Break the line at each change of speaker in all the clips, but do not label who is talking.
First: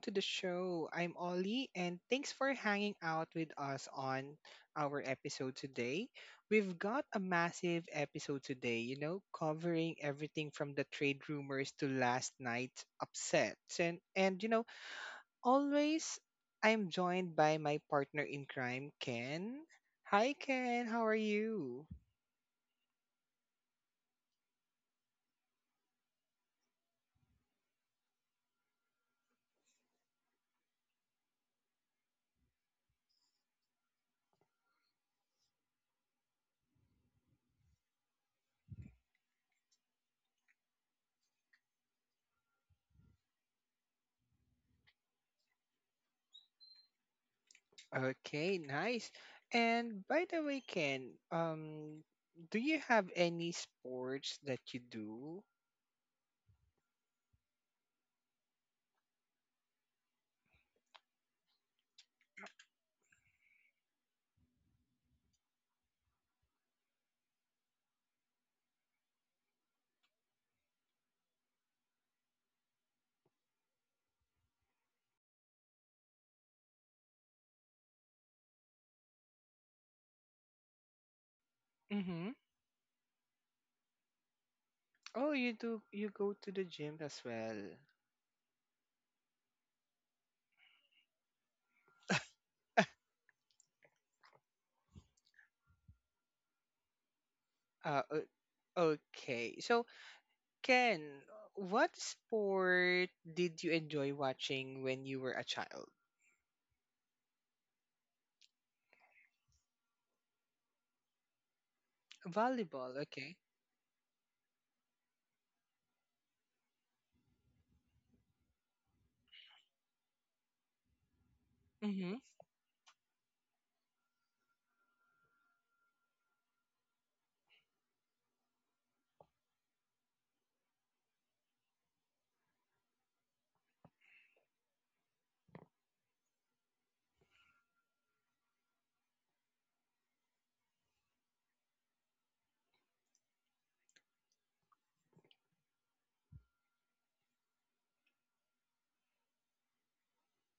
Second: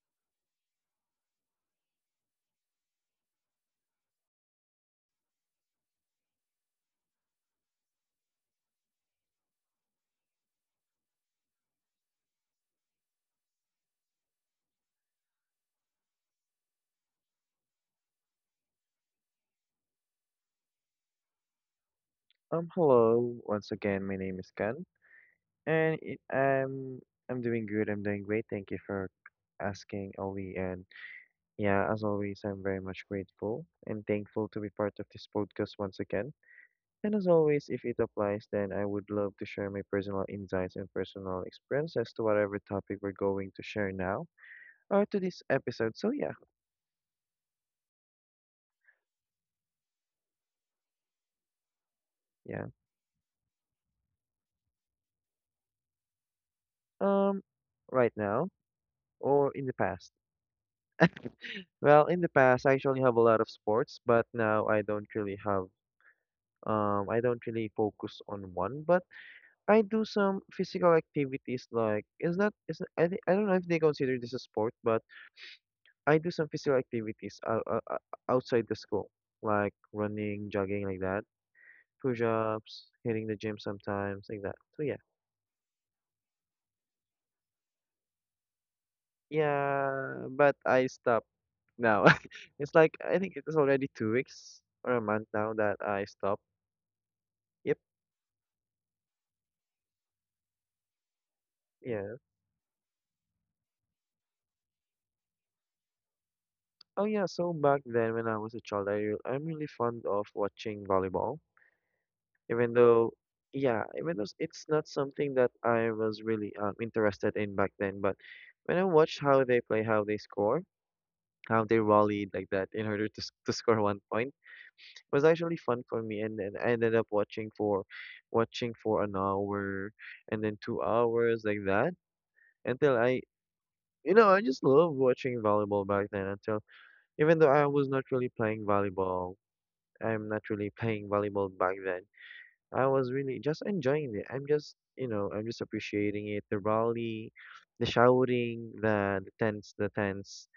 to the show. I'm Ollie and thanks for hanging out with us on our episode today. We've got a massive episode today, you know, covering everything from the trade rumors to last night's upsets. And you know, always I'm joined by my partner in crime, Ken. Hi Ken, how are you?
Hello once again. My name is Ken, and I'm doing good. I'm doing great. Thank you for asking, Ollie. And yeah, as always, I'm very much grateful and thankful to be part of this podcast once again. And as always, if it applies, then I would love to share my personal insights and personal experiences to whatever topic we're going to share now or to this episode. So yeah,
Okay, nice. And by the way, Ken, do
yeah.
you have any sports that you do?
Um, right now or in the past. Well, in the past, I actually have a lot of sports, but now I don't really have. I don't really focus on one, but I do some physical activities like is that is I thi- I don't know if they consider this a sport, but I do some physical activities outside the school, like running, jogging like that,
Mm-hmm.
push-ups, hitting the gym sometimes like that. So yeah,
Oh, you do. You go to the gym as well.
yeah, but I stopped now. It's like I think it was already 2 weeks or a month now that I stopped. Yep.
Uh, o- okay. So, Ken, what
Yeah.
sport did you enjoy watching when you were a child?
Oh yeah. So back then when I was a child, I'm really fond of watching volleyball. Even
Volleyball.
though
Okay.
yeah, even though it's not something that I was really interested in back then, but when I watched how they play, how they score, how they
Mm-hmm.
rallied like that in order to score one point, it was actually fun for me, and then I ended up watching for an hour and then 2 hours like that until I, you know, I just love watching volleyball back then. Until even though I was not really playing volleyball, I'm not really playing volleyball back then, I was really just enjoying it. I'm just, you know, I'm just appreciating it. The rally, the shouting, the the tense, the tense,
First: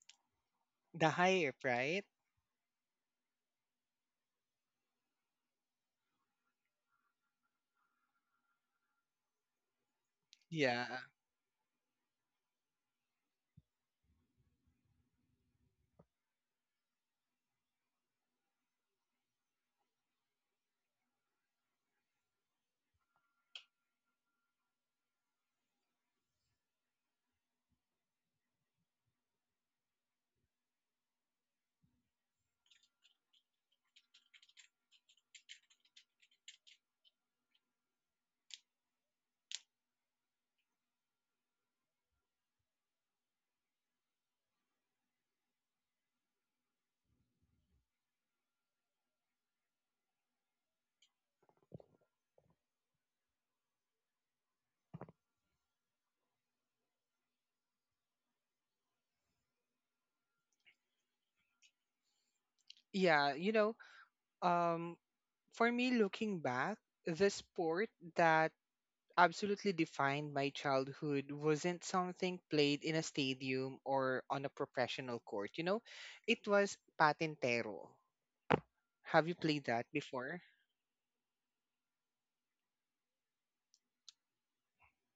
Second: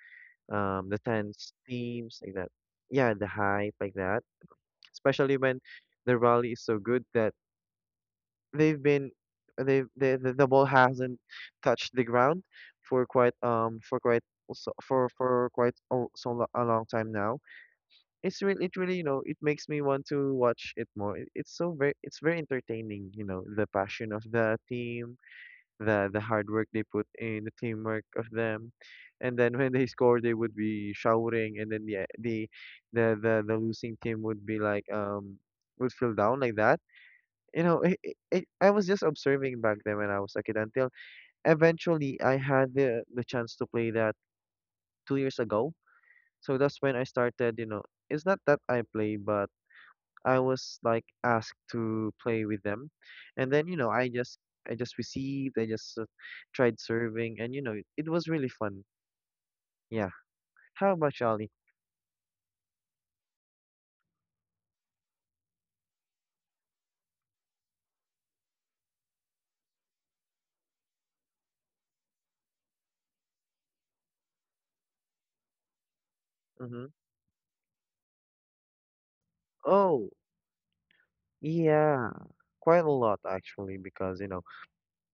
um, the
The high
tense
up, right?
themes like that. Yeah, the hype like that. Especially when the rally is so good that they've been, they the ball
Yeah.
hasn't touched the ground for quite so for quite a, so lo- a long time now. It's really, you know, it makes me want to watch it more. It's so very, it's very entertaining. You know, the passion of the team, the hard work they put in, the teamwork of them. And then when they score, they would be shouting, and then the losing team would be like would feel down like that. You know, I was just observing back then when I was a kid, until eventually I had the chance to play that 2 years ago. So that's when I started. You know, it's not that I play, but I was like asked to play with them, and then you know I just received, I just tried serving, and you know it was really fun. Yeah. How about Charlie?
Yeah. You know, um, for me, looking back, the sport that absolutely defined my childhood wasn't something played in a stadium or on a professional court. You know, it was
Mm-hmm.
patintero. Have you played that
Oh
before?
yeah, quite a lot actually, because you know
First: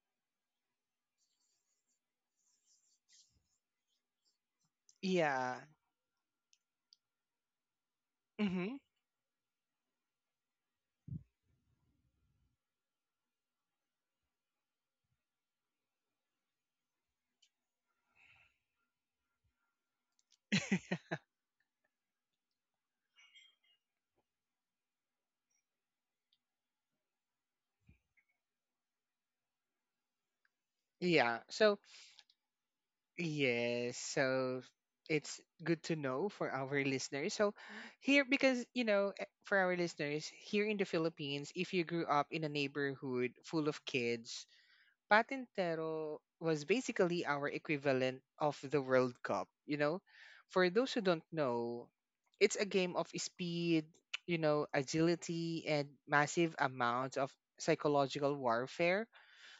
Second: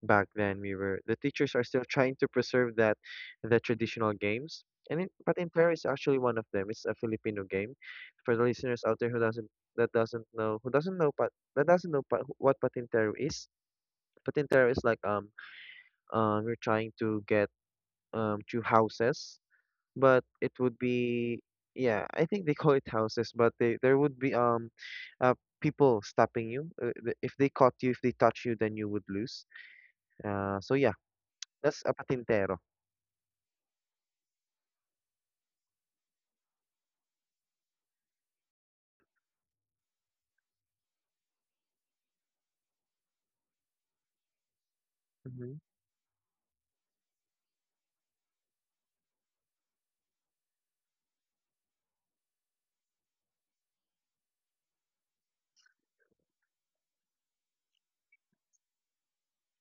back then we were the teachers are still trying to preserve that, the traditional games. And in, but in
Yeah.
Paris, actually one of them. It's a Filipino game. For the
Mm-hmm.
listeners out there who doesn't know, but that doesn't know pa, what patintero is. Patintero is like we're trying to get two houses, but it would be, yeah, I think they call it houses, but they there would be uh people stopping you. If they caught you, if they touch you, then you would lose. So yeah,
Yeah. So,
that's a patintero.
yes. So, it's good to know for our listeners. So, here, because, you know, eh, for our listeners, here in the Philippines, if you grew up in a neighborhood full of kids,
Mm-hmm.
patintero was basically our equivalent of the World Cup, you know? For those who don't know, it's a game of speed, you know, agility, and massive amounts of psychological warfare.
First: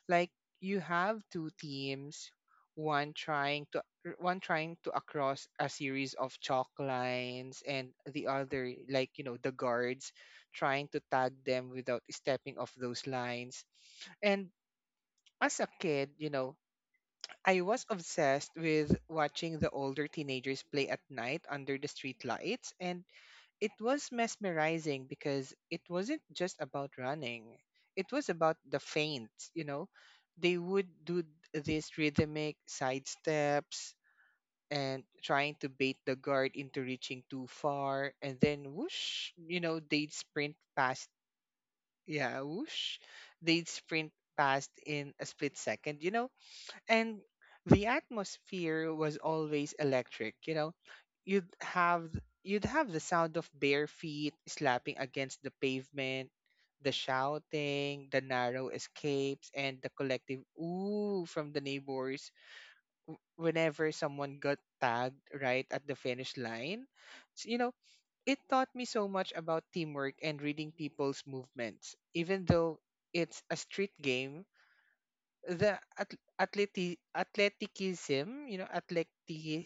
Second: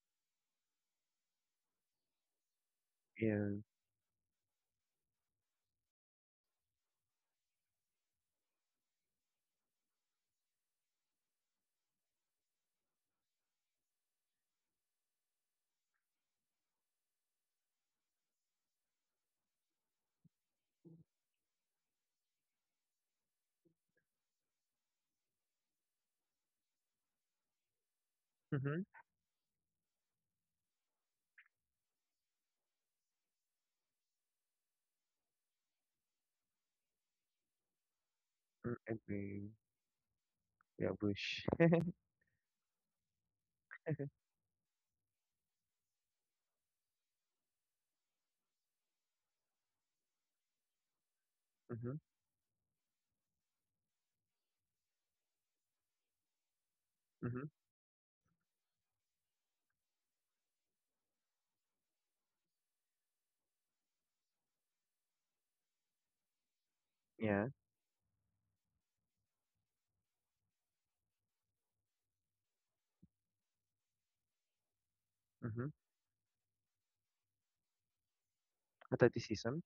Like, you have two teams, one
Yeah.
trying to one trying to across a series of chalk lines, and the other like you know the guards trying to tag them without stepping off those lines. And as a kid, you know, I was obsessed with watching the older teenagers play at night under the street lights, and it was mesmerizing because it wasn't just about running. It was about the
Mm-hmm.
feints, you know. They would do these rhythmic side steps and trying to bait the guard into reaching too far, and then
Mm,
whoosh,
agree.
you know, they'd sprint
Yeah,
past.
bush.
Yeah, whoosh, they'd sprint past in a split second. You know, and the atmosphere was always electric, you know. You'd
Mm-hmm.
have you'd have the sound of bare feet slapping against the pavement, the
Mm-hmm.
shouting, the narrow escapes and the collective ooh from the neighbors whenever someone got tagged right at the finish line. So,
Yeah.
you know, it taught me so much about teamwork and reading people's movements. Even though it's a street game,
Mm-hmm.
the athleticism, you know, athletic,
Athleticism.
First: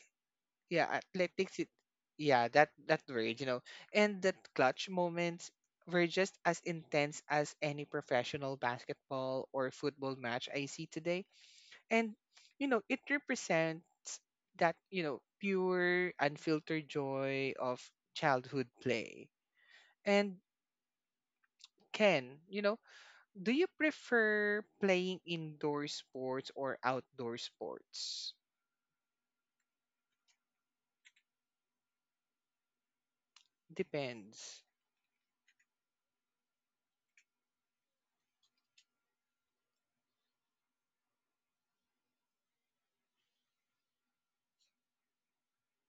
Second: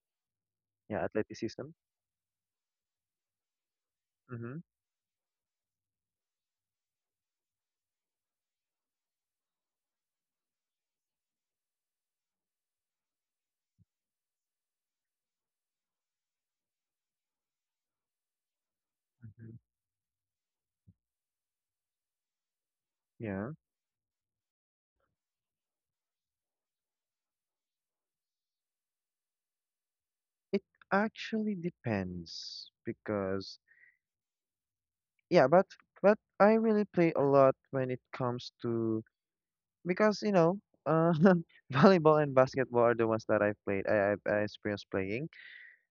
yeah,
Yeah,
athletics,
athleticism.
it- yeah, that that word, you know, and that
Mhm,
clutch moments were just as intense as any professional basketball or football match I see today. And you know, it represents that you know pure, unfiltered joy of childhood play.
mhm.
And Ken, you know,
Yeah.
do you prefer playing indoor sports or outdoor sports?
It actually depends because
Depends.
yeah, but I really play a lot when it comes to, because you know, uh, volleyball and basketball are the ones that I've played. I experienced playing,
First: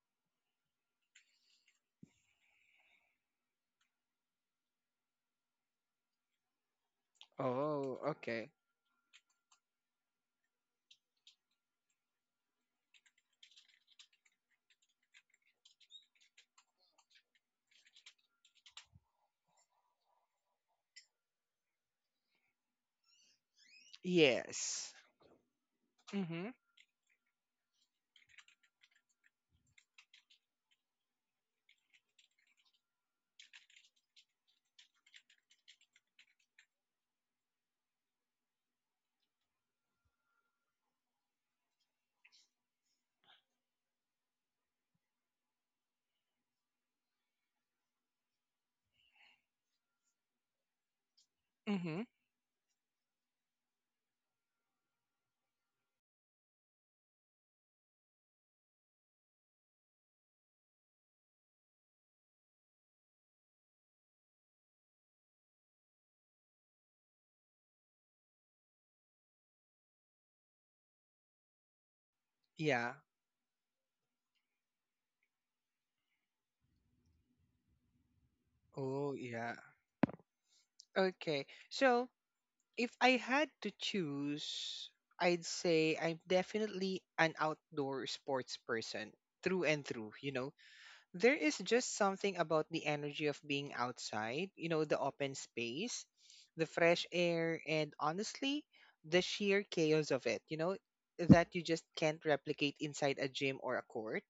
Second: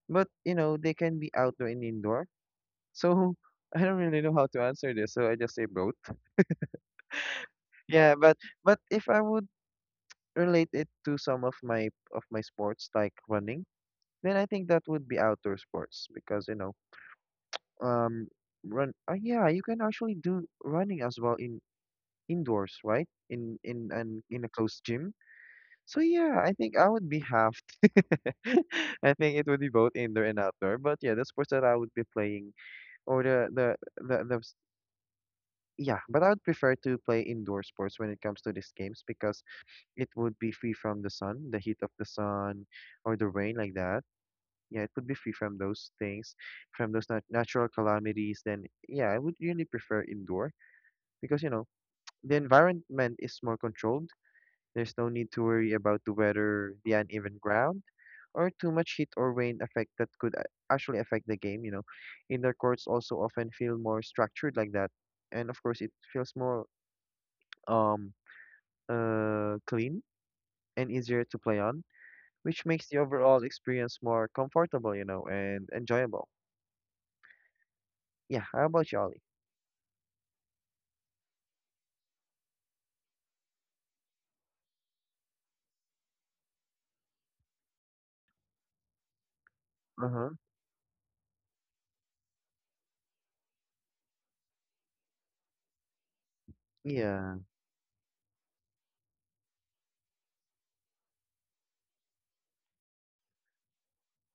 but you know they can be outdoor and indoor. So I don't really know how to answer this, so I just say both.
Oh,
Yeah,
okay.
but if I would relate it to some of my sports like running, then I think that would be outdoor sports, because you know um run yeah, you can actually do running as well in indoors, right, in a closed
Yes.
gym. So yeah,
Mm-hmm.
I think I would be half I think it would be both indoor and outdoor. But yeah, the sports that I would be playing, or the, the s- yeah, but I would prefer to play indoor sports when it comes to these games, because it would be free from the sun, the heat of the sun or the rain like that. Yeah, it would be free from those things, from those natural calamities. Then yeah, I would really prefer indoor, because you know
Mm-hmm.
the environment is more controlled. There's no need to worry about the weather, the uneven ground, or too much heat or rain effect that could actually affect the game, you know. Indoor courts also often feel more structured like that, and of course it feels more um clean and easier to play on, which makes
Yeah.
the overall experience more comfortable, you know, and enjoyable. Yeah, how about you,
Oh,
Ollie?
yeah. Okay. So if I had to choose, I'd say I'm definitely an outdoor sports person through and through,
Uh-huh.
you know. There is just something about the energy of being outside, you know, the open space, the fresh
Yeah.
air, and honestly, the sheer chaos of it, you know, that you just can't replicate inside a gym or a court.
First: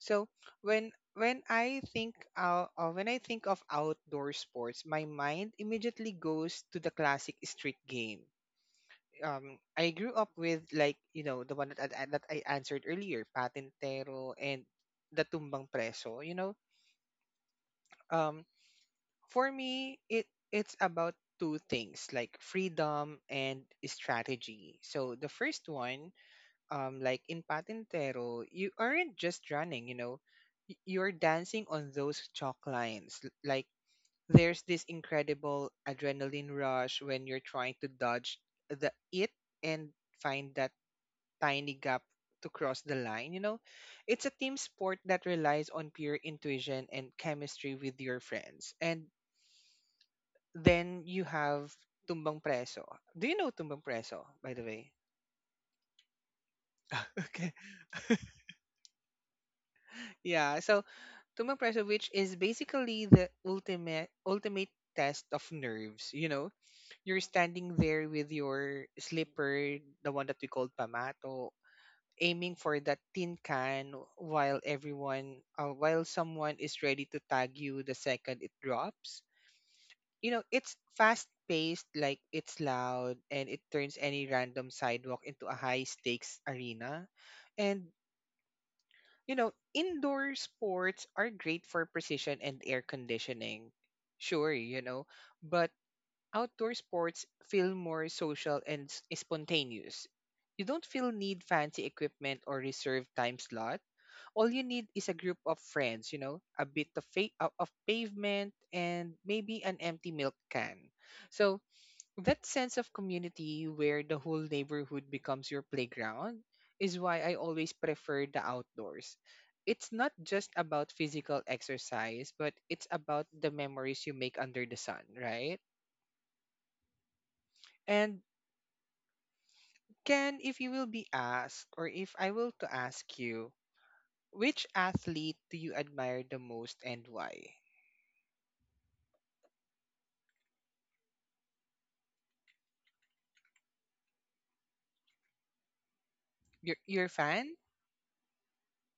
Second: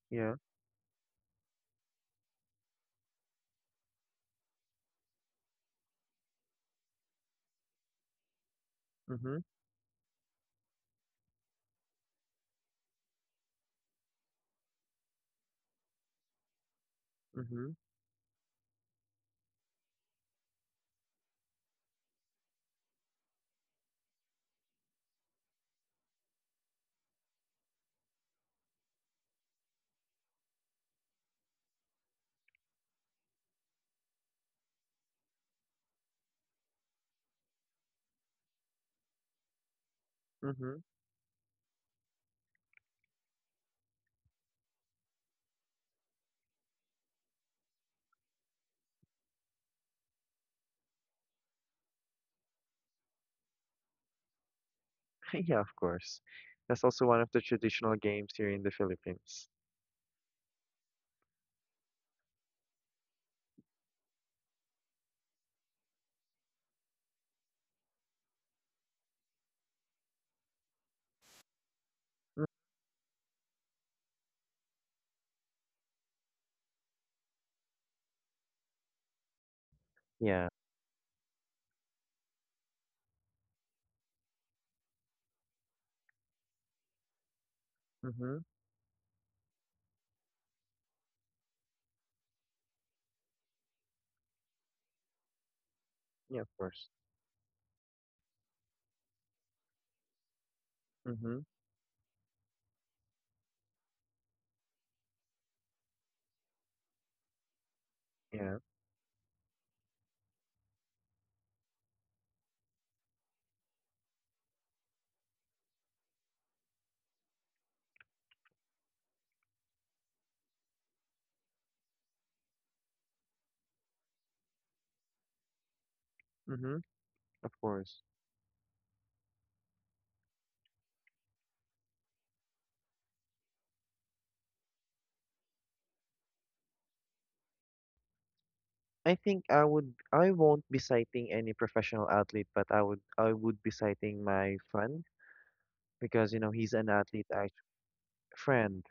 So
Yeah.
when I think of outdoor sports, my mind immediately goes to the classic street game.
Mhm.
I grew up with like you know the one that that I answered earlier, patentero and the tumbang preso. You know,
Mhm.
um, for me it's about two things like freedom and strategy. So the first one, like in patintero you aren't just running, you know. You're dancing on those chalk lines. Like, there's this incredible adrenaline rush when you're trying to dodge the it and find that
Mhm.
tiny gap to cross the line, you know. It's a team sport that relies on pure intuition and chemistry with your friends, and then you have tumbang preso. Do you know tumbang preso by the way?
Yeah, of course. That's also one of the
Okay,
traditional games here in the Philippines.
yeah. So tumbang preso, which is basically the ultimate test of nerves. You know, you're standing there with your slipper, the one that we called pamato,
Mm,
aiming for that tin can while while someone is ready to tag you the second it drops. You know,
yeah.
it's fast paced, like it's loud, and it turns any random sidewalk into a high stakes arena. And
Mhm.
you know, indoor sports are great for precision and air conditioning. Sure, you know, but
Yeah, of
outdoor
course.
sports feel more social and spontaneous. You don't feel need
Mhm.
fancy equipment or reserved time slot. All you need is a group of friends, you know, a bit of of pavement
Yeah.
and maybe an empty milk can. So that sense of community where the whole neighborhood becomes your playground is why I always prefer the outdoors. It's not just about physical exercise, but it's about the memories you make under the sun, right?
Mhm. Of course.
And Ken, if you will be asked, or if I will to ask you, which athlete do you admire the most and why?
I think I would, I won't be citing any professional athlete, but I would be citing my friend, because you know he's an
Your
athlete
fan?
friend.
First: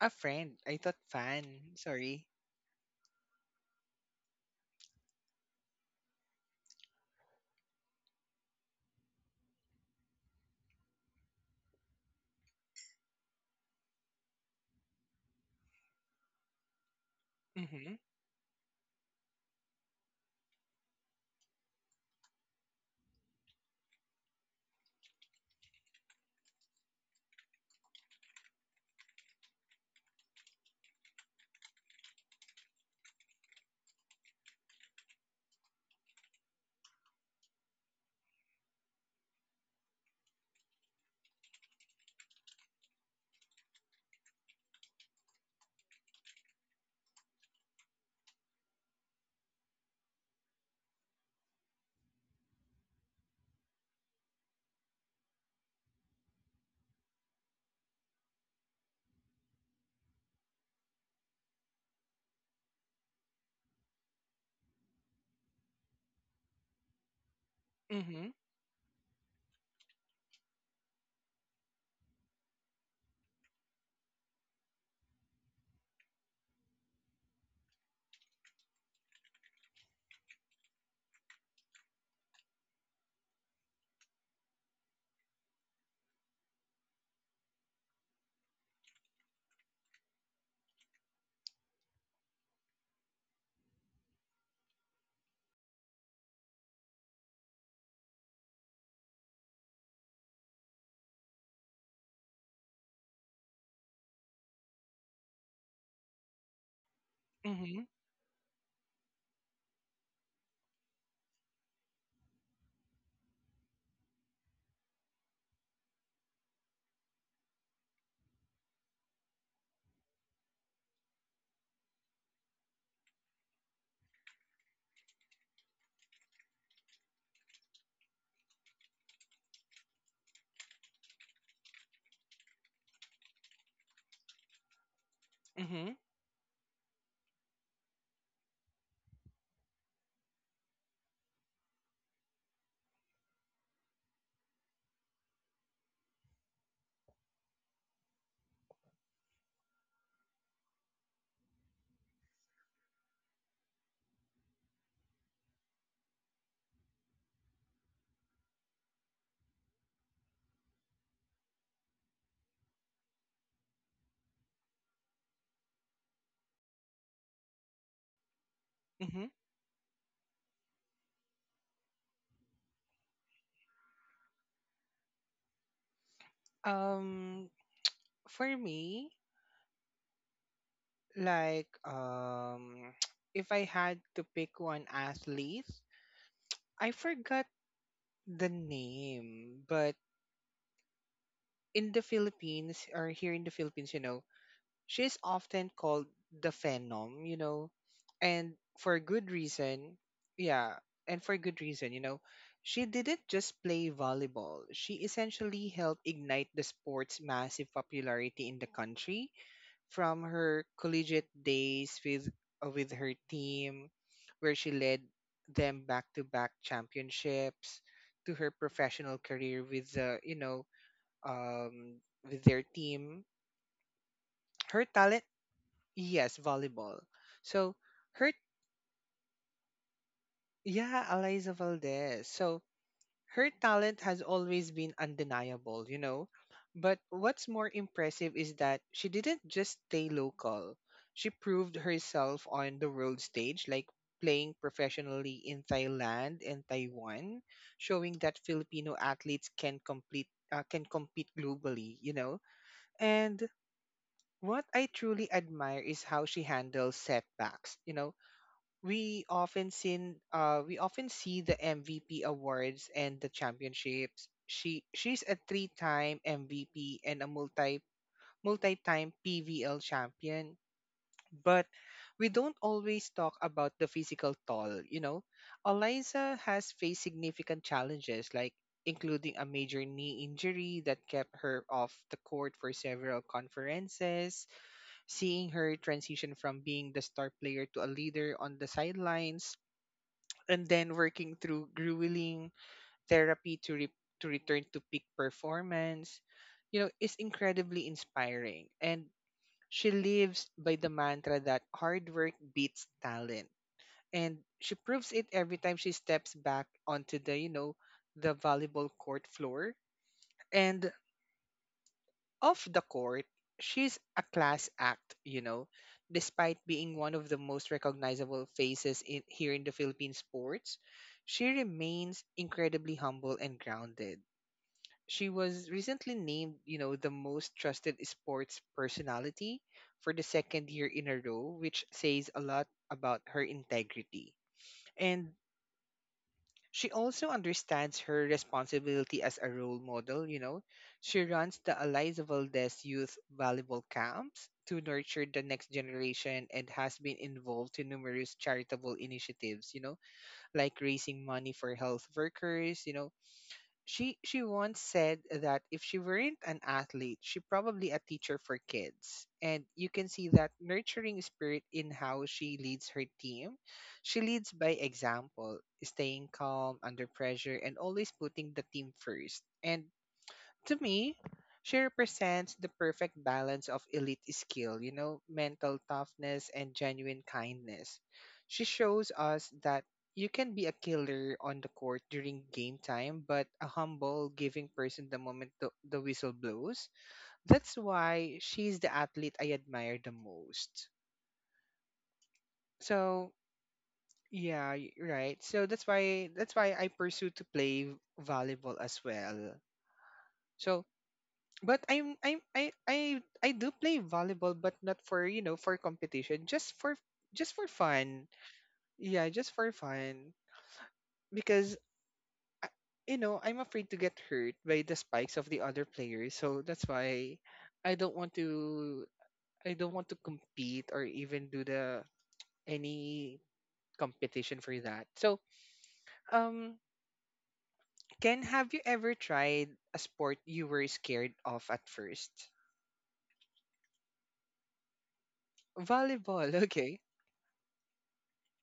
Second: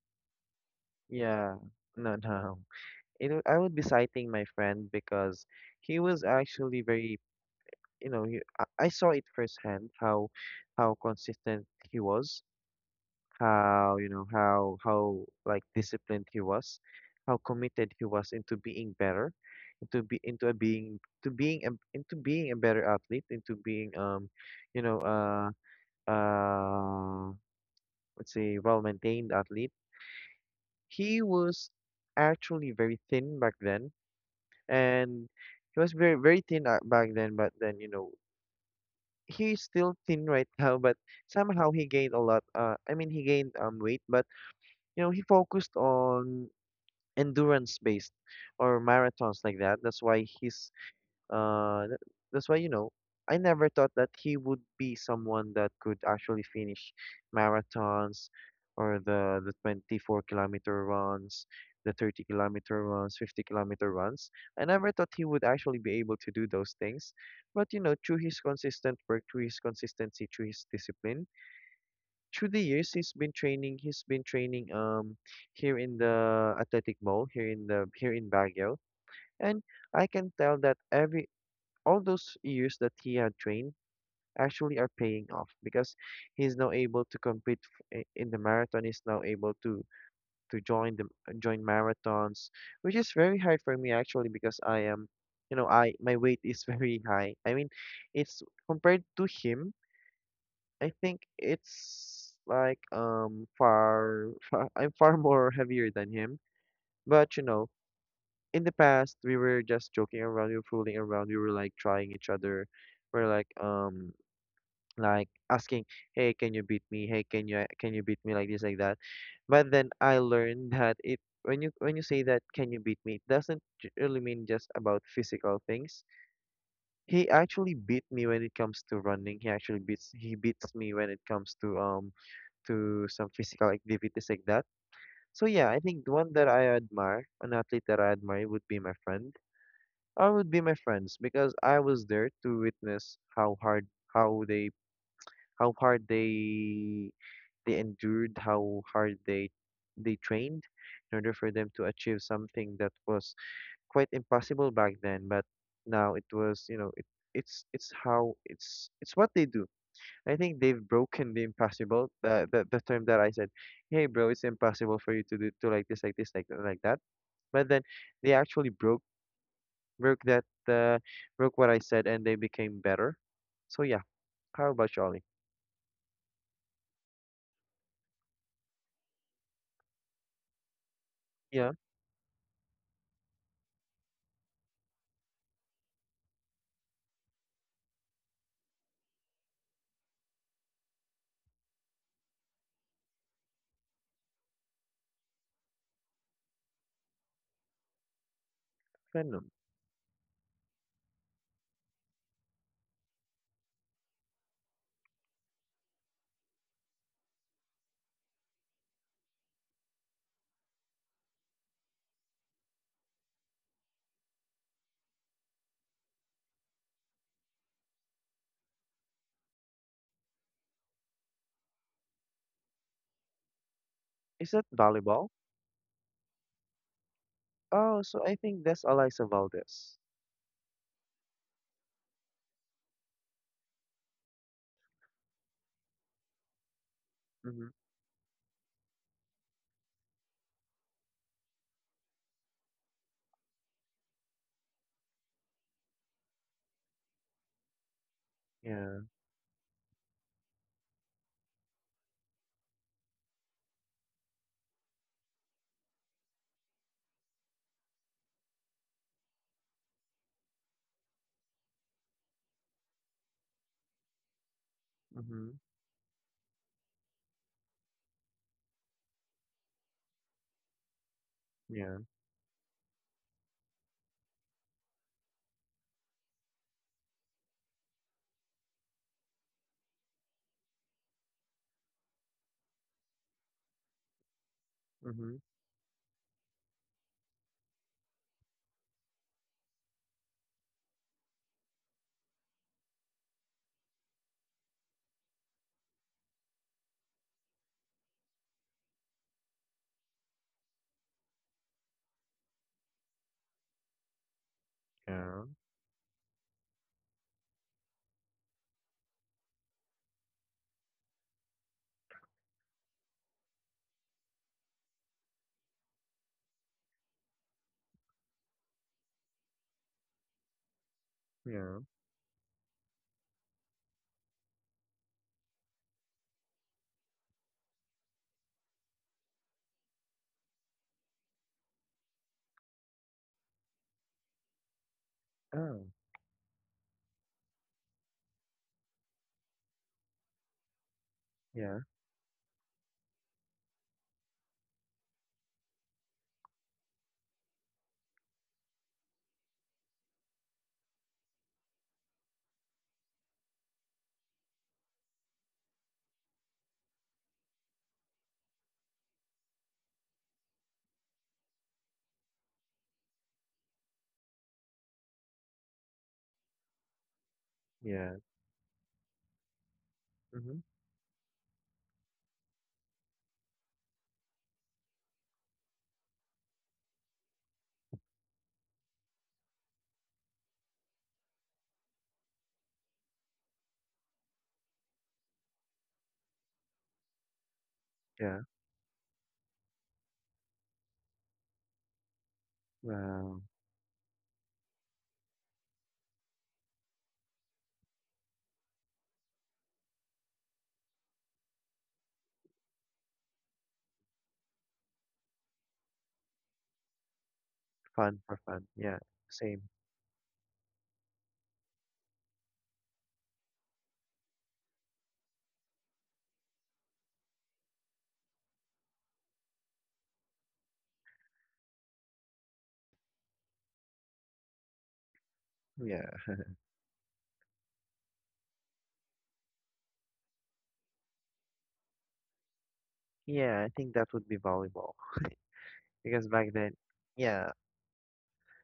A friend. I thought
Yeah.
fan.
No,
Sorry.
no. I would be citing my friend because he was actually very, you know, I saw it firsthand how consistent he was, how you know how like disciplined he was, how committed
Mm-hmm.
he was into being better, into be into a being to being a, into being a better athlete, into being you know, uh let's say well maintained athlete. He was actually very thin back then, and he was very thin back then, but then you know he's still thin right now, but somehow he gained a lot. I mean, he gained weight, but you know, he focused on endurance based or marathons like that. That's why his uh, th- that's why, you know, I never thought that he would be someone that could actually finish marathons or the 24-kilometer runs, the 30-kilometer runs, 50-kilometer runs. I never thought he would actually be able to do those things. But, you know, through
Mm-hmm.
his consistent work, through his consistency, through his discipline, through the years he's been training here in the athletic mall, here in Baguio. And I can tell that every all those years that he had trained actually are paying off, because he's now able to compete in the marathon. He's now able to to join the join marathons, which is very hard for me actually because I am, you know, I my weight is very high. I mean, it's compared to him. I think it's like far, far I'm far more heavier than him. But you know,
Mm-hmm.
in the past we were just joking around, we were fooling around, we were like trying each other. We're like asking, "Hey, can you beat me? Hey, can you beat me like this, like that?" But then I learned that it when you say that, "Can you beat me?" it doesn't really mean just about physical things. He actually beat me when it comes to running. He actually beats me when it comes to some physical activities like that. So yeah, I
Mm-hmm.
think the one that I admire, an athlete that I admire would be my friend. I would be my friends, because I was there to witness how they how hard they endured, how hard they trained in order for them to achieve something that was quite impossible back then. But now it was, you know, it's how it's what they do. I think they've broken the impossible. The term that I said, hey bro, it's impossible for you to like this, like this, like that, like that. But then they actually
Mm-hmm.
broke that broke what I said, and they became better. So yeah, how about Charlie?
Um, for me, like
Yeah,
if I had to pick one athlete, I forgot the name, but in the Philippines or here in the Philippines, you know, she's often called the Phenom, you know, and for good
Venom.
reason. Yeah, and for good reason, you know. She didn't just play volleyball. She essentially helped ignite the sport's massive popularity in the country, from her collegiate days with her team, where she led them back-to-back championships, to her professional career with the you know um, with their team.
Is that
Her talent,
volleyball?
yes, volleyball. So
Oh, so
her,
I think that's Eliza Valdez.
yeah, Eliza Valdez. So her talent has always been undeniable, you know. But what's
Mm-hmm.
more impressive is that she didn't just stay local. She proved herself on the world stage, like playing professionally in Thailand and Taiwan, showing that Filipino
Yeah.
athletes can complete can compete globally, you know. And what I truly admire is how she handles setbacks. You know, we often see the MVP awards and the championships. She's a
Mm-hmm.
three-time MVP and a multi-time PVL champion, but
Yeah.
we don't always talk about the physical toll, you know. Eliza has faced significant challenges like including a major knee injury that kept her off the court for several conferences,
Mm-hmm.
seeing her transition from being the star player to a leader on the sidelines, and then working through grueling therapy to to return to peak performance, you know, is incredibly inspiring. And she lives by the mantra that hard work beats talent. And she proves it
Yeah.
every time she steps back onto the, you know, the volleyball court floor. And off the court, she's a class act, you know, despite being one of the most recognizable faces in, here in the Philippine sports. She
Yeah.
remains incredibly humble and grounded. She was recently named, you know, the most trusted sports personality for the second year in a row, which says a lot about her integrity. And
Oh.
she also understands her responsibility as a role model, you know. She runs the
Yeah.
Eliza Valdez Youth Volleyball Camps to nurture the next generation and has been involved in numerous charitable initiatives, you know, like raising money for health workers, you know. She once said that if she weren't an athlete, she probably a teacher for kids. And you can see that nurturing spirit in how she leads her team. She leads by example, staying calm under pressure and always
Yeah.
putting the team first. And
Mm-hmm.
to me, she represents the perfect balance of elite skill, you know, mental toughness and genuine kindness. She shows us that you can be a killer on the court during game time, but a humble, giving person the moment the whistle blows. That's why
Yeah.
she's the athlete I admire the most. So,
Wow.
yeah, right. So that's why I pursue to play volleyball as well. So but I'm I do play volleyball, but not for you know for competition, just for
Fun
fun.
for fun. Yeah.
Yeah, just
Same.
for fun because I- you know I'm afraid to get hurt by the spikes of the other players, so that's why I don't want to I don't want to compete or even do the any competition for that. So
Yeah.
um, Ken, have you ever tried a sport you were scared of at first?
Yeah. I think that would be volleyball because back
Volleyball,
then,
okay.
yeah.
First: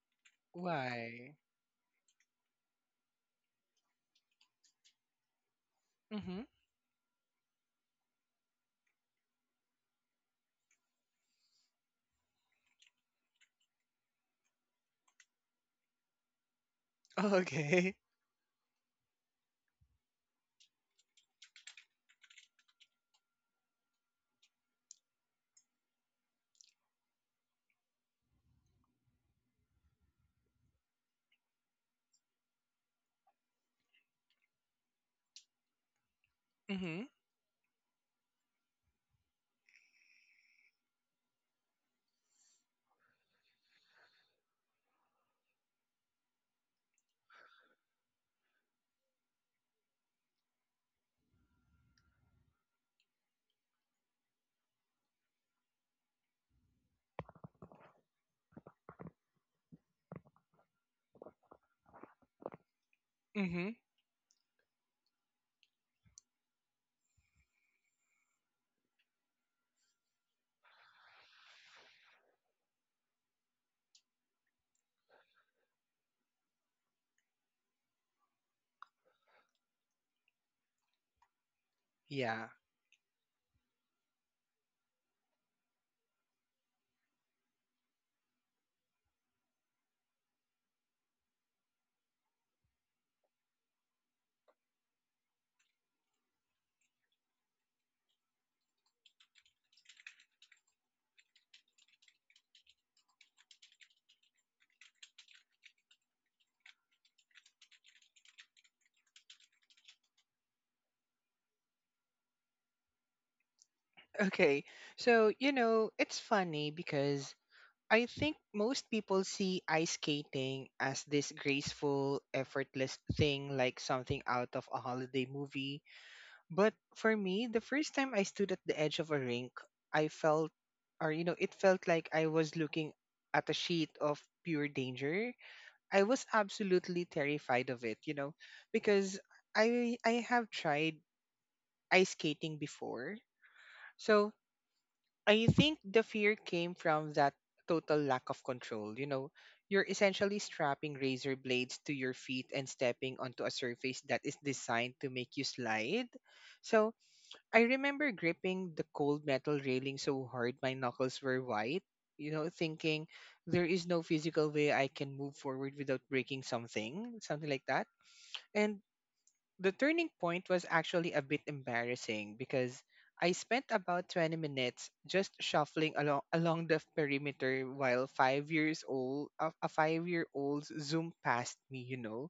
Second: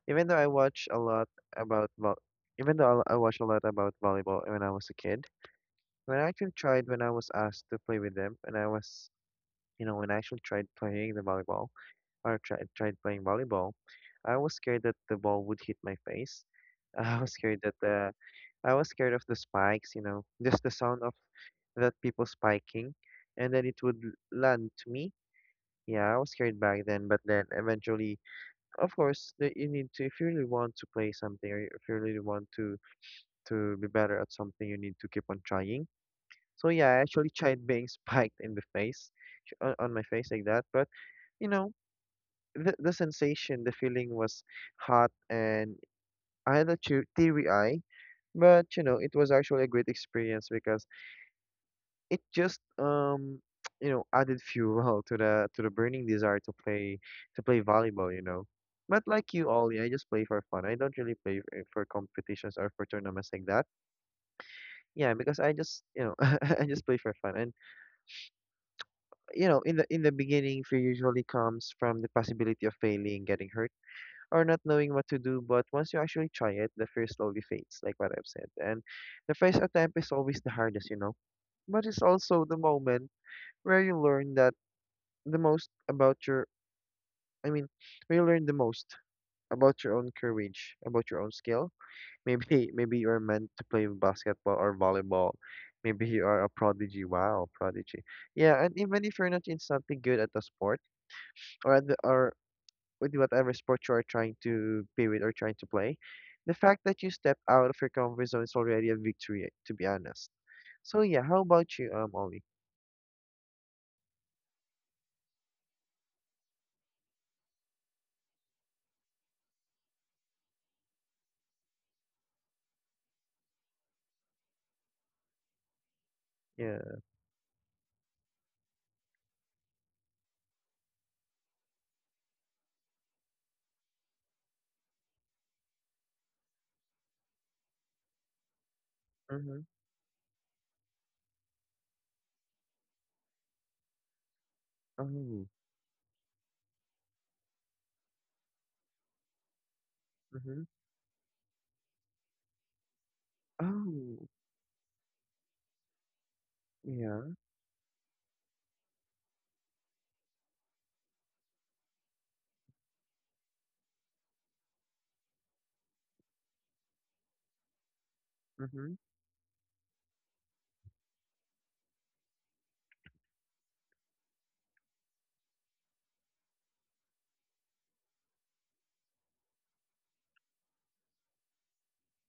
Even though I watch a lot
Why?
about vo even though I watch a lot about volleyball when I was a kid, when I
Mm-hmm.
actually tried when I was asked to play with them, and I was, when I actually tried playing the volleyball. Or tried playing volleyball, I was scared that the ball would hit my face. I was scared that
Okay.
the I was scared of the spikes, you know, just the sound of that people spiking, and then it would land to me. Yeah, I was scared back then, but then eventually, of course, you need to if you really want to play something, or if you really want to be better at something, you need to keep on trying. So yeah, I
Mhm.
actually tried being spiked in the face, on my face like that, but you know, the sensation, the feeling was hot, and I had a teary eye, but you know, it was actually a great experience because it just you know added fuel to the burning desire to play volleyball, you know. But like you, Ollie, I just play for fun. I don't really play for competitions or for tournaments like that.
Mhm.
Yeah, because I just I just play for fun, and you know in the beginning, fear usually comes from the possibility of failing, getting hurt or not knowing what to do. But once you actually try it, the fear slowly fades, like what I've said. And the first attempt is always the hardest, you know. But it's also
Yeah.
the moment where you learn that the most about I mean, where you learn the most about your own courage, about your own skill. Maybe, maybe you are meant to play basketball or volleyball. Maybe you are a prodigy. Wow, prodigy. Yeah, and even if you're not instantly good at the sport or at the or with whatever sport you are trying to be with or trying to play, the fact that you step out of your comfort zone is already a victory, to be honest. So yeah, how about you, Ollie?
Okay. So, you know, it's funny because I think most people see ice skating as this graceful, effortless thing like something out of a holiday movie. But
Yeah.
for me, the first time I stood at the edge of a rink, I felt, or you know, it felt like I was looking at a sheet of pure danger. I was absolutely terrified of it, you know, because
Mm-hmm.
I have tried ice skating before. So
Oh.
I think the fear came from that total lack of control. You know, you're essentially
Mm-hmm.
strapping razor blades to your feet and stepping onto a surface that
Oh.
is designed to make you slide. So
Yeah.
I remember gripping the cold metal railing so hard my knuckles were white, you know, thinking there is no physical way I can move forward without breaking something, something like that. And
Mm-hmm.
the turning point was actually a bit embarrassing because I spent about 20 minutes just shuffling along the perimeter while 5 year old zoomed past me, you know.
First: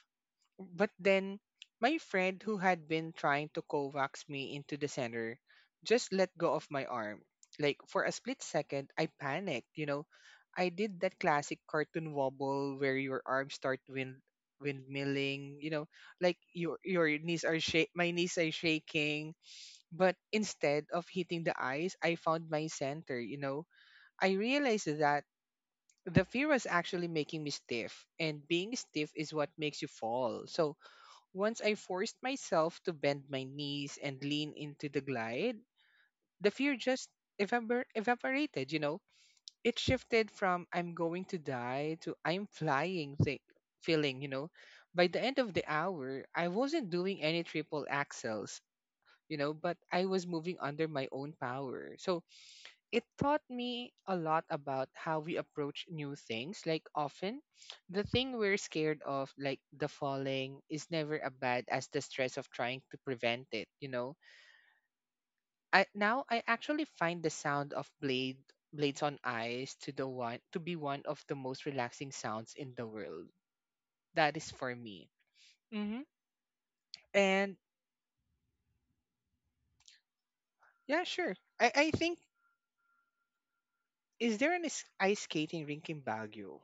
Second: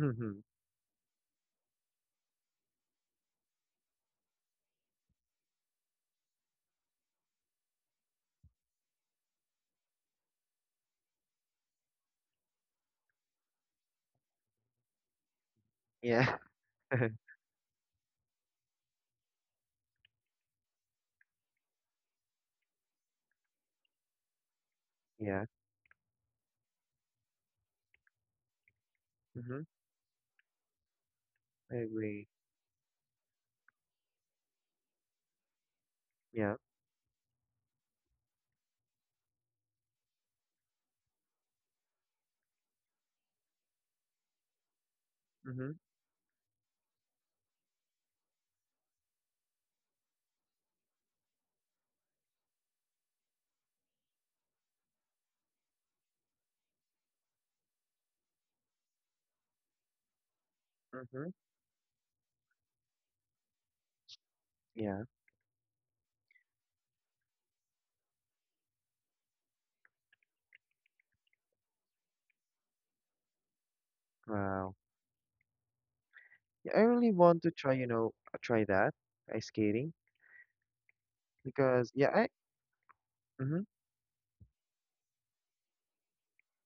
Mm-hmm.
But then, my friend who had been trying to coax me into the center just let go of my arm. Like, for a split second, I panicked, you know. I did that classic cartoon wobble where your arms start windmilling, you know,
Yeah.
like your knees are shak my knees are shaking. But instead of hitting the ice, I found my center, you know. I realized that
yeah.
the fear was actually making me stiff, and being stiff is what
Mm-hmm.
makes you fall. So once I
I
forced
agree.
myself to bend my knees and lean into the glide, the
Yeah.
fear just evaporated, you know? It shifted from I'm going to die to feeling, you know? By the end of the
Mm-hmm.
hour, I wasn't doing any triple axels, you know, but I was moving under my own power. So it taught me a lot about how we approach new things. Like often, the thing we're scared of, like the falling, is never
Mm-hmm.
as bad as the stress of trying to prevent it. You know,
Yeah.
I actually find the sound of blades on ice to the one to be one of the most relaxing sounds in the world. That is for
Wow.
me. Hmm.
Yeah, I really want to
And
try, you know, try that ice skating
yeah, sure. I
because
I
yeah,
think
I. Mm-hmm.
is there an ice skating rink in Baguio?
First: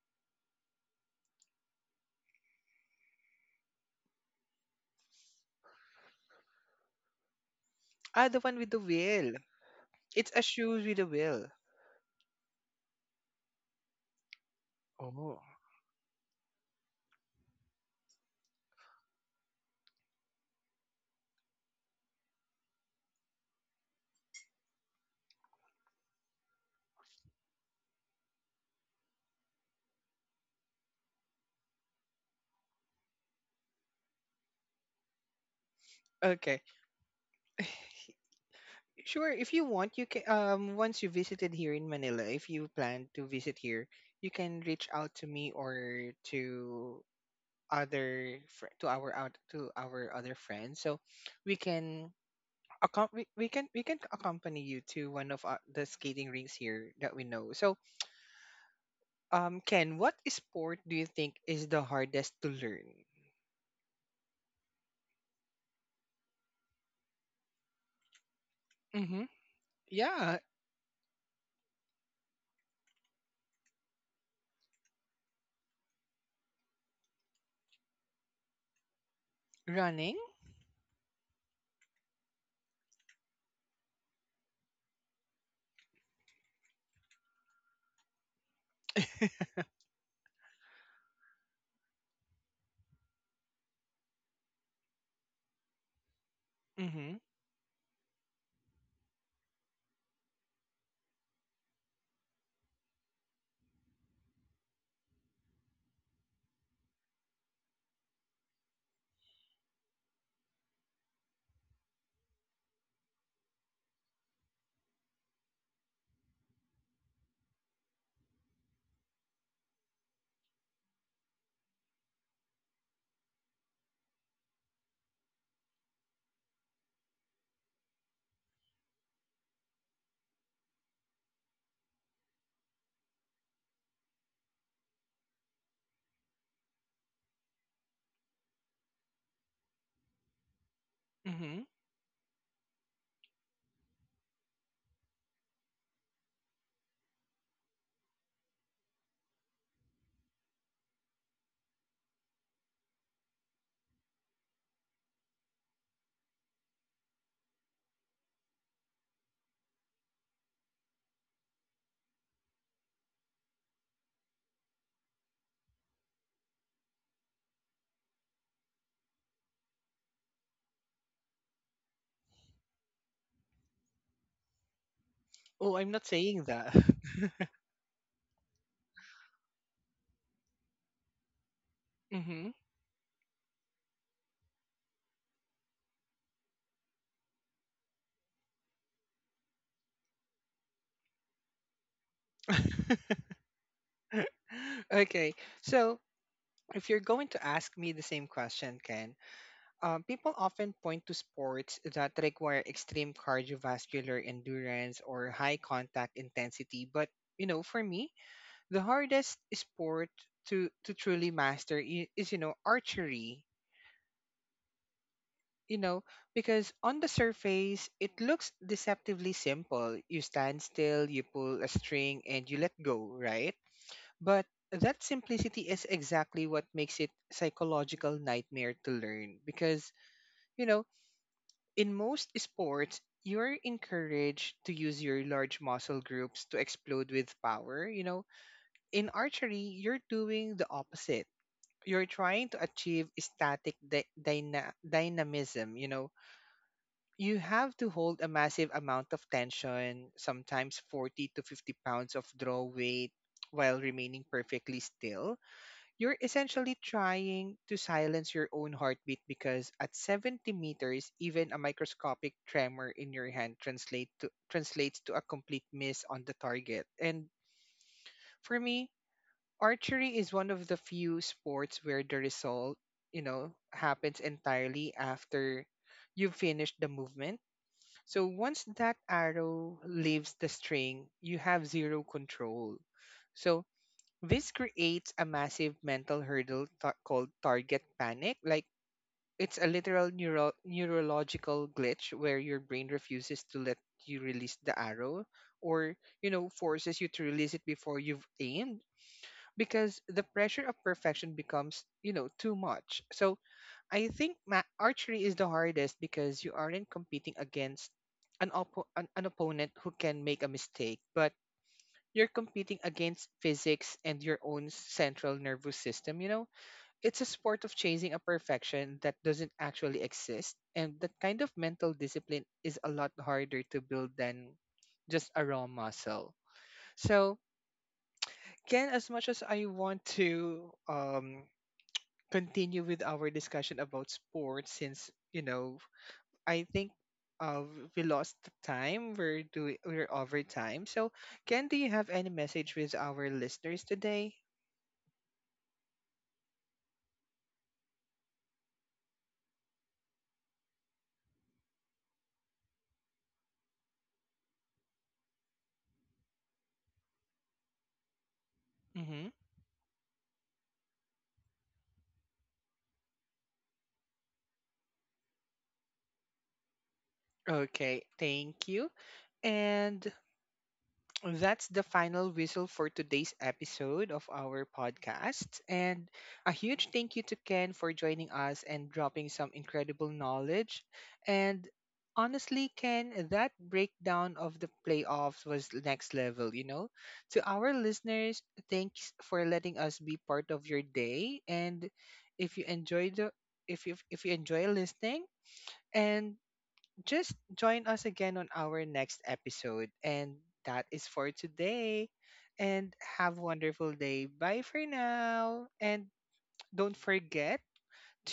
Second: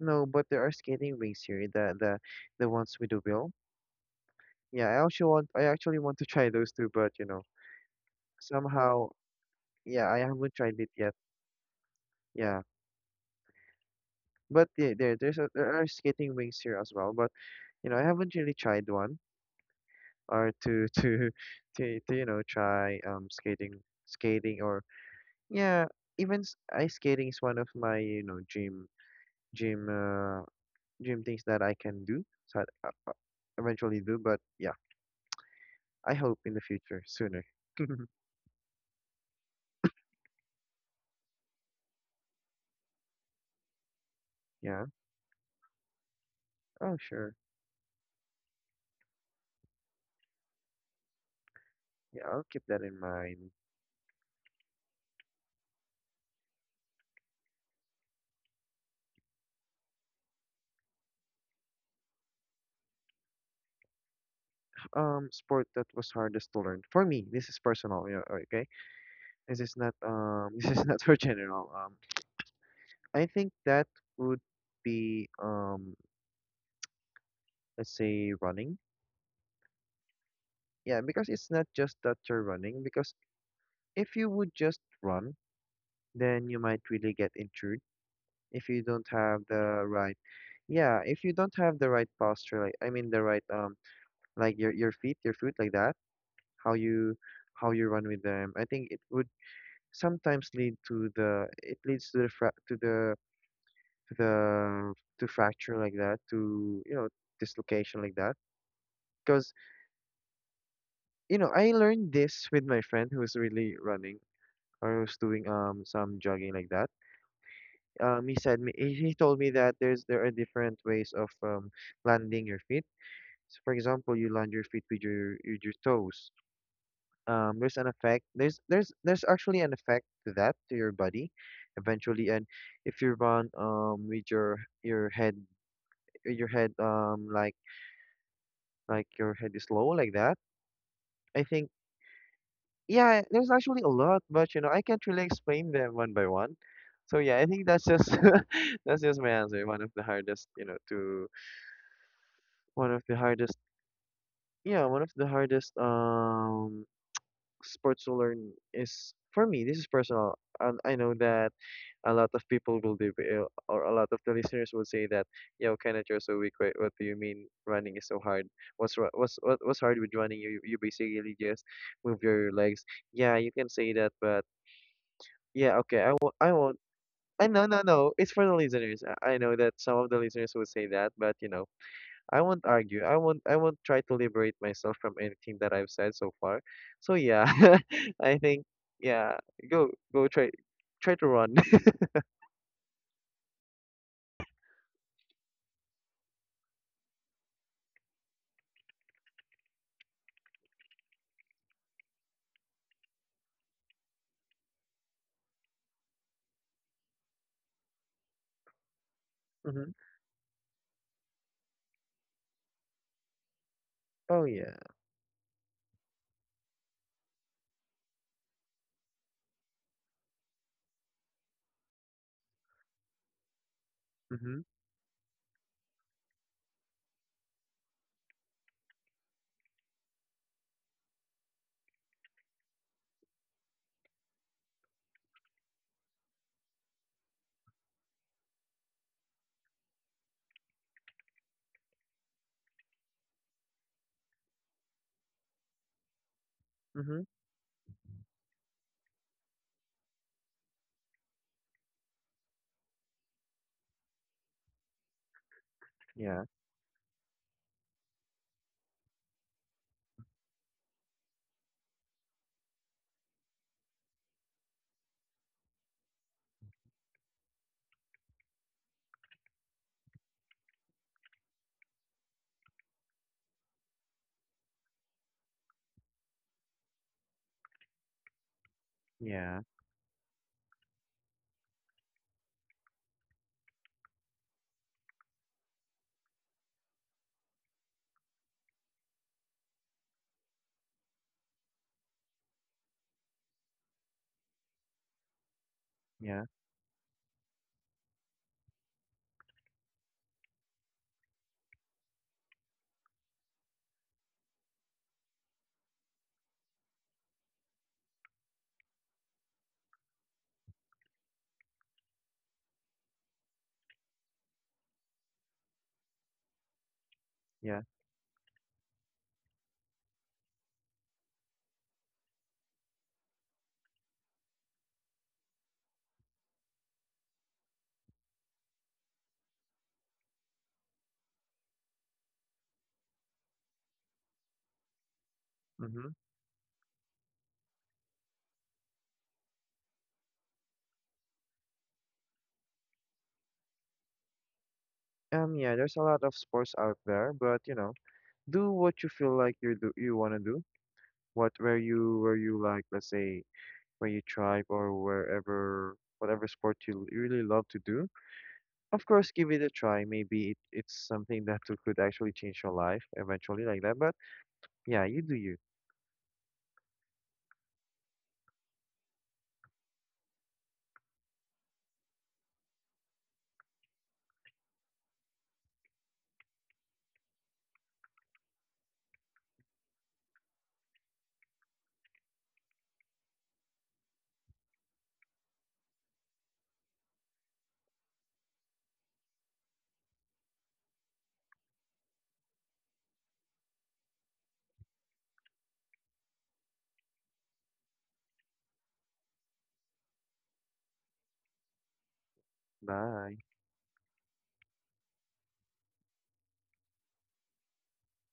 No, but there are skating rinks here. The the ones with the wheel. Yeah, I actually want to try those two, but you know,
Ah, the one with the
somehow
wheel.
yeah, I
It's a
haven't tried
shoes
it
with a
yet.
wheel.
Yeah. But there
Oh,
there are skating wings here as well, but you know, I haven't really tried one or to to, you know, try skating skating or Yeah, even ice skating is one of my, you know, gym uh gym things that I can do. So I eventually do, but yeah, I hope in the
okay.
future sooner.
Sure, if you want, you can once you visited here in Manila, if you plan to visit here, you can
Yeah.
reach out to me or
Oh,
to
sure.
other fr- to our out to our other friends. So we can
Yeah, I'll keep that in
we
mind.
can we can accompany you to one of the skating rinks here that we know. So, Ken, what sport do you think is the hardest to learn?
Sport that was hardest to learn for me, this is personal, yeah, okay,
Mhm.
this is not
Yeah,
this is not for general. I think that would be let's say running.
running.
Yeah, because it's not just that you're running, because if you would just run, then you might really get injured if you don't have the right, yeah, if you don't have the right posture, like I mean the right, like your feet, your foot like that, how you
Mhm.
how you run with them. I think it would sometimes lead to the it leads to the to the to fracture like that, to you know, dislocation like that, because you know I learned this with my friend who was really running or who's doing some jogging like that. He said me, he told me that there are different ways of landing your feet. So for example, you land your feet with your toes, there's an effect, there's actually an effect to that to your body eventually. And if you run with your head, your head, like your head is low like that, I
Mhm.
think, yeah, there's actually a lot, but you know I can't really explain them one by one. So yeah, I think that's just that's just my answer. One of the hardest, you know, to one of the hardest yeah, one of the hardest sports to learn is, for me, this is personal. And I know that a lot of people will do or a lot of the listeners will say that, yo Kenneth, you're so weak, what do you mean running is so hard, what's what's hard with running, you basically just move your legs. Yeah, you can say that, but
Oh,
yeah,
I'm
okay,
not saying
I
that.
won't. I No, no, no. It's for the listeners. I know that some of the listeners will say that, but you know, I
Mm-hmm.
won't argue. I won't try to liberate myself from anything that I've said so far. So yeah, I think yeah, go try to run.
Okay. So if you're going to ask me the same question, Ken, people often point to sports that require extreme cardiovascular endurance or high contact intensity. But, you know, for me, the hardest
hmm.
sport to truly master is, you know, archery.
Oh yeah.
You know, because on the surface, it looks deceptively simple. You stand still, you pull a string, and you let go, right? But
Mm-hmm.
that simplicity is exactly what makes it psychological nightmare to learn because, you know, in most sports, you're encouraged to use your large muscle groups to explode with power, you know. In archery, you're doing the opposite. You're trying to achieve static dynamism, you know.
Mm-hmm.
You have to hold a massive amount of tension, sometimes 40 to 50 pounds of draw weight, while remaining perfectly still. You're
Yeah.
essentially trying to silence your own heartbeat because at 70 meters, even a microscopic tremor in your hand translates to a complete miss on the target. And for me, archery is one of the few sports where the result, you know, happens entirely after you've finished the movement. So once that
Yeah.
arrow leaves the string, you have zero control. So this creates a massive mental hurdle called target panic. Like it's a literal neurological glitch where your brain refuses to let you release the arrow or, you
Yeah.
know, forces you to release it before you've aimed because the pressure of perfection becomes, you know, too much. So I think archery is the hardest because you aren't competing against an opponent who can make a mistake, but you're competing against physics and your own central nervous system, you know? It's a sport of
Yeah.
chasing a perfection that doesn't actually exist. And that kind of mental discipline is a lot harder to build than just a raw muscle. So, Ken, as much as I want to continue with our discussion about sports, since, you know,
Mm-hmm.
I think uh, we lost the time, we're, doing, we're over time. So, Ken, do you have any message with our listeners today?
Yeah, there's a lot of sports out there, but you know, do what you feel like you wanna do. What Where you let's say where you tribe, or wherever whatever sport you really love to do. Of
Mm-hmm.
course, give it a try. Maybe it's something that could actually change your life eventually, like that. But yeah, you do you.
Okay, thank you. And that's the final whistle for today's episode of our podcast. And a huge thank you to Ken for joining us and dropping some incredible knowledge. And honestly, Ken, that breakdown of the playoffs was next level, you know? To our listeners, thanks for letting us be part of your day. And if you enjoyed the if you enjoy listening, and just join us again on our next episode. And that is for today. And have a
Bye.
wonderful day. Bye for now. And don't forget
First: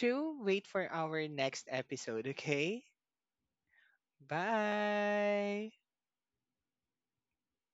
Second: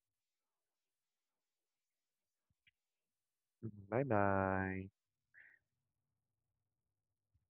to wait for our next episode, okay?
Bye bye.
Bye.